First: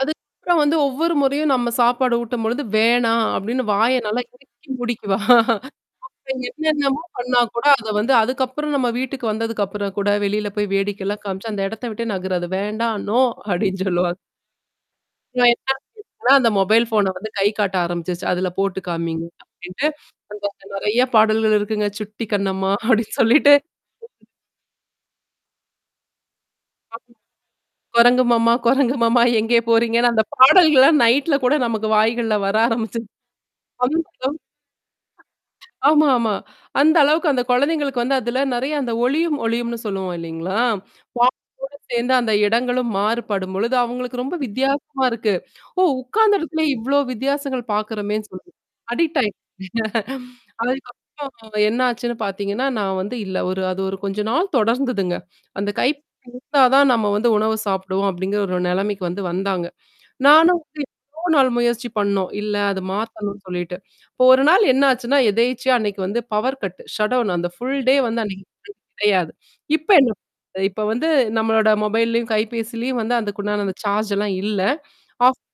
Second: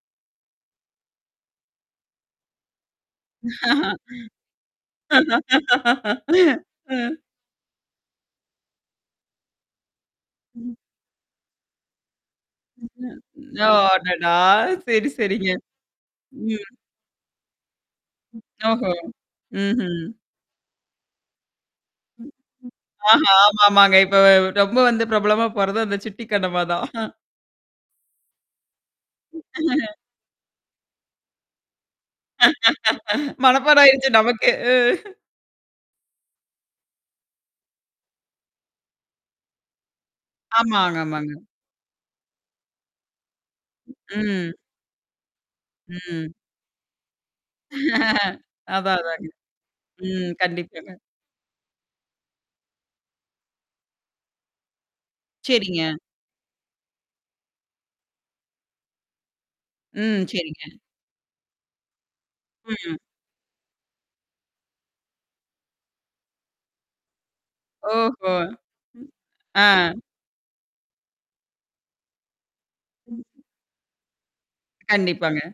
அதுக்கப்றம் வந்து ஒவ்வொரு முறையும் நம்ம சாப்பாடு ஊட்டும்பொழுது, வேணாம். அப்டின்னு வாய நல்லா இறுக்கி மூடிக்குவா? நாம அ. என்னென்னமோ பண்ணா கூட அத வந்து அதுக்கப்புறம் நம்ம வீட்டுக்கு வந்ததுக்கப்புறம் கூட, வெளில போய் ம். வேடிக்கைல்லாம் காமிச்சு அந்த இடத்த விட்டே நகராது. "வேண்டாம்! நோ" ஓ அப்படின்னு சொல்லுவா. அடடா! சரி, சரிங்க. நான் என்ன செய்வேன்னா, அந்த ம். மொபைல் ஃபோன்ன வந்து கைகாட்ட ஆரம்பிச்சுருச்சு. "அதுல போட்டு ஓஹோ! காமிங்க." அப்படின்ட்டு ம்ஹ்ம். அந்த நெறையா பாடல்கள் இருக்குங்க. சுட்டி கண்ணம்மா, அப்படின்னு ஆஹா, சொல்லிட்டு, ஆமாமாங்க. இப்ப [unintelligible] ரொம்ப வந்து பிரபலமா போறது அந்த சுட்டி கண்ணமா தான். ஆம். குரங்கு மாமா, குரங்கு மாம்மா, எங்கே போறீங்கன்னு அந்த பாடல்கள்லாம் நைட்ல கூட நமக்கு வாய்கள்ல வர ஆரம்பிச்சது. மனப்பாடம் அதுவும் ஆயிடுச்சு [unintelligible] நமக்கே. அ. ஆமா, ஆமா. அந்த அளவுக்கு அந்த குழந்தைங்களுக்கு வந்து, அதுல நெறைய அந்த ஒளியும், ஒலியும்னு சொல்லுவோம் இல்லைங்களா? ஆமாங்க, வா ஆமாங்க. [unintelligible] கூட சேர்ந்து அந்த இடங்களும் மாறுபடும் பொழுது அவங்களுக்கு ரொம்ப ம். வித்தியாசமா இருக்கு. ஓ! ம். உட்கார்ந்த இடத்திலேயே இவ்ளோ வித்தியாசங்கள் பார்க்கறமேன்னு சொல்லீட்டு அதான், அடிக்ட் அதாங்க. ஆயிச்சு. ம். கண்டிப்பாங்க. அதுக்கப்புறம் என்னாச்சுன்னு பாத்தீங்கன்னா, நான் வந்து இல்ல. ஒரு அது ஒரு கொஞ்ச நாள் தொடர்ந்துதுங்க. அந்த சரிங்க. கைபேசி இருந்தா தான் நம்ம வந்து உணவ சாப்பிடுவோம் அப்டிங்கிற ஒரு நிலைமைக்கு வந்து வந்தாங்க. ம். நானும் சரிங்க. வந்து எவ்ளோ நாள் முயற்சி பண்ணோம். இல்ல அத ம். மாத்தணும்னு சொல்லிட்டு. இப்ப ஒரு நாள் என்னாச்சுன்னா, எதேர்ச்சியா அன்னைக்கு வந்து பவர் கட்டு, ஷட்டவுன் அந்த ஃபுல் டே ஓஹோ! வந்து அன்னை [unintelligible] ம். கெடையாது. அ. இப்ப என்ன [unintelligible] இப்ப வந்து நம்மளோட மொபைல்லயும், கைபேசிலயும் வந்து ம். அதுக்குண்டான அந்த சார்ஜ் எல்லாம் இல்ல. ஆஃப் கண்டிப்பாங்க.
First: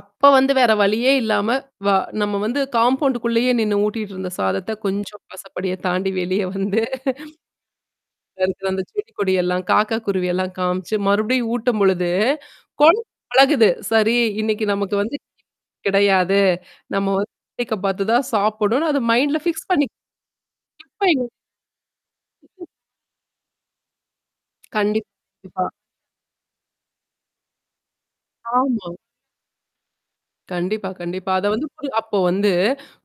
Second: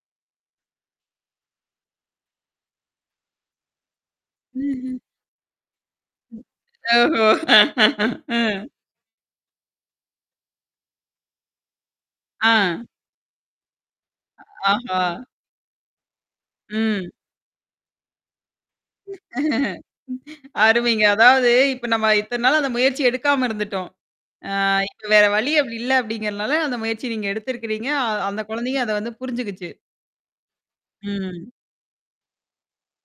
அப்ப வந்து வேற வழியே இல்லாம, வ நம்ம வந்து காம்பவுண்ட்குள்ளேயே நின்னு ஊட்டிட்டு இருந்த சாதத்த, ம்ஹ்ம். கொஞ்சம் வாசப்படிய தாண்டி வெளியே வந்து, ஓஹோ! அ. [unintelligible] அந்த செடி கொடியெல்லாம், காக்கா குருவியெல்லாம் காமிச்சு மறுபடியும் ஊட்டும் பொழுது, ஆ. கொழந்த பழகுது. சரி இன்னைக்கு நமக்கு ஆஹா! வந்து [unintelligible] கிடையாது. நம்ம ம். வந்து வேடிக்க பாத்து தான் சாப்புடணும்னு அது மைண்ட்ல ஃபிக்ஸ் பண்ணிக் [unintelligible] அருமைங்க. இப்பயங்க. அதாவது இப்ப நம்ம இத்தனை நாள் [unintelligible] அந்த முயற்சி எடுக்காம இருந்துட்டோம். அ இப்ப வேற வழி கண்டிப்பா. அப்படி இல்ல அப்டிங்கிறனால அந்த முயற்சிய நீங்க எடுத்திருக்கிறீங்க. அ அந்த குழந்தைையும் ஆமா. அத வந்து புரிஞ்சுகிச்சு. கண்டிப்பா, கண்டிப்பா. அத ம். வந்து பு அப்போ வந்து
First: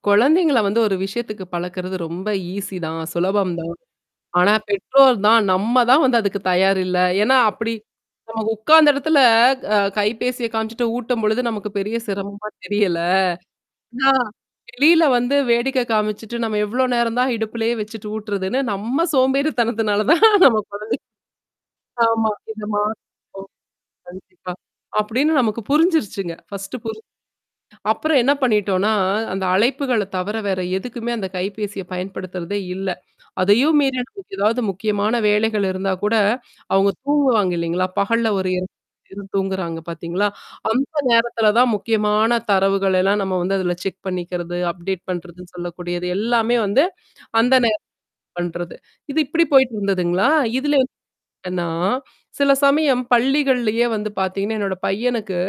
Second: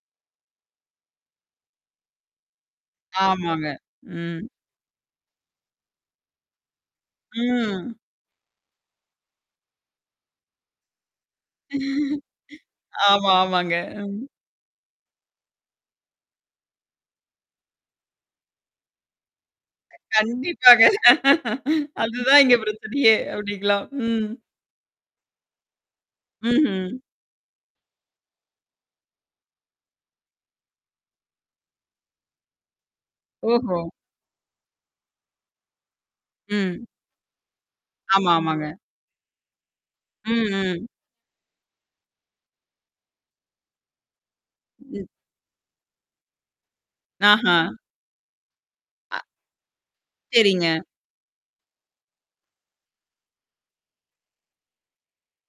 குழந்தைங்கள வந்து ஒரு விஷயத்துக்கு பழக்கறது ரொம்ப ஈஸி தான். சுலபம் ஆமாங்க. தான். ம். ஆனா பெற்றோர் தான், நம்ம தான் வந்து அதுக்கு தயார் இல்ல. ஏன்னா அப்படி, ம். நமக்கு உட்கார்ந்த இடத்துல க அ கைபேசிய காமிச்சுட்டு ஊட்டும்பொழுது நமக்கு பெரிய சிரமமா தெரியல. ஆமா, ஆமாங்க. நா ம். வெளியில வந்து வேடிக்கை காமிச்சுட்டு நம்ம எவ்ளோ நேரம் தான் இடுப்புலயே வச்சுட்டு ஊட்டு்றதுன்னு, நம்ம க சோம்பேறித்தனத்துனால தான் நம்ம கண்டிப்பாங்க. குழந்தை ஆமா அதுதான் இங்க இதமா. பிரச்சனையே! ஓ! அப்படிங்களாம். ம். கண்டிப்பா. அப்டின்னு நமக்கு புரிஞ்சிருச்சுங்க. ஃபர்ஸ்ட்டு ம்ஹ்ம். புரிஞ்சு அப்புறம் என்ன பண்ணிட்டோனா, அந்த அழைப்புகள தவிர வேற எதுக்குமே அந்த கைபேசிய பயன்படுத்துறதே இல்ல. அதையும் ஓஹோ! மீறி நமக்கு எதாவது முக்கியமான வேலைகள் இருந்தா கூட, ம். அவங்க தூங்குவாங்க இல்லைங்களா? ஆமா பகல்ல ஒரு ஆமாங்க. 2 மணி நேரம் தூங்குறாங்க பார்த்தீங்களா? ம், ம். அந்த நேரத்தில தான் முக்கியமான தரவுகள் எல்லாம் நம்ம வந்து அதுல செக் பண்ணிக்கிறது, அப்டேட் ம். பண்றதுன்னு சொல்லக்கூடியது. எல்லாமே வந்து அந்த ஆஹா. நேரம் பண்றது. இது அ இப்படி போயிட்டு இருந்ததுங்களா? இதுல சரிங்க. வந்து என்னனா, சில சமயம் பள்ளிகள்லயே வந்து பாத்தீங்கன்னா, என்னோட பையனுக்கு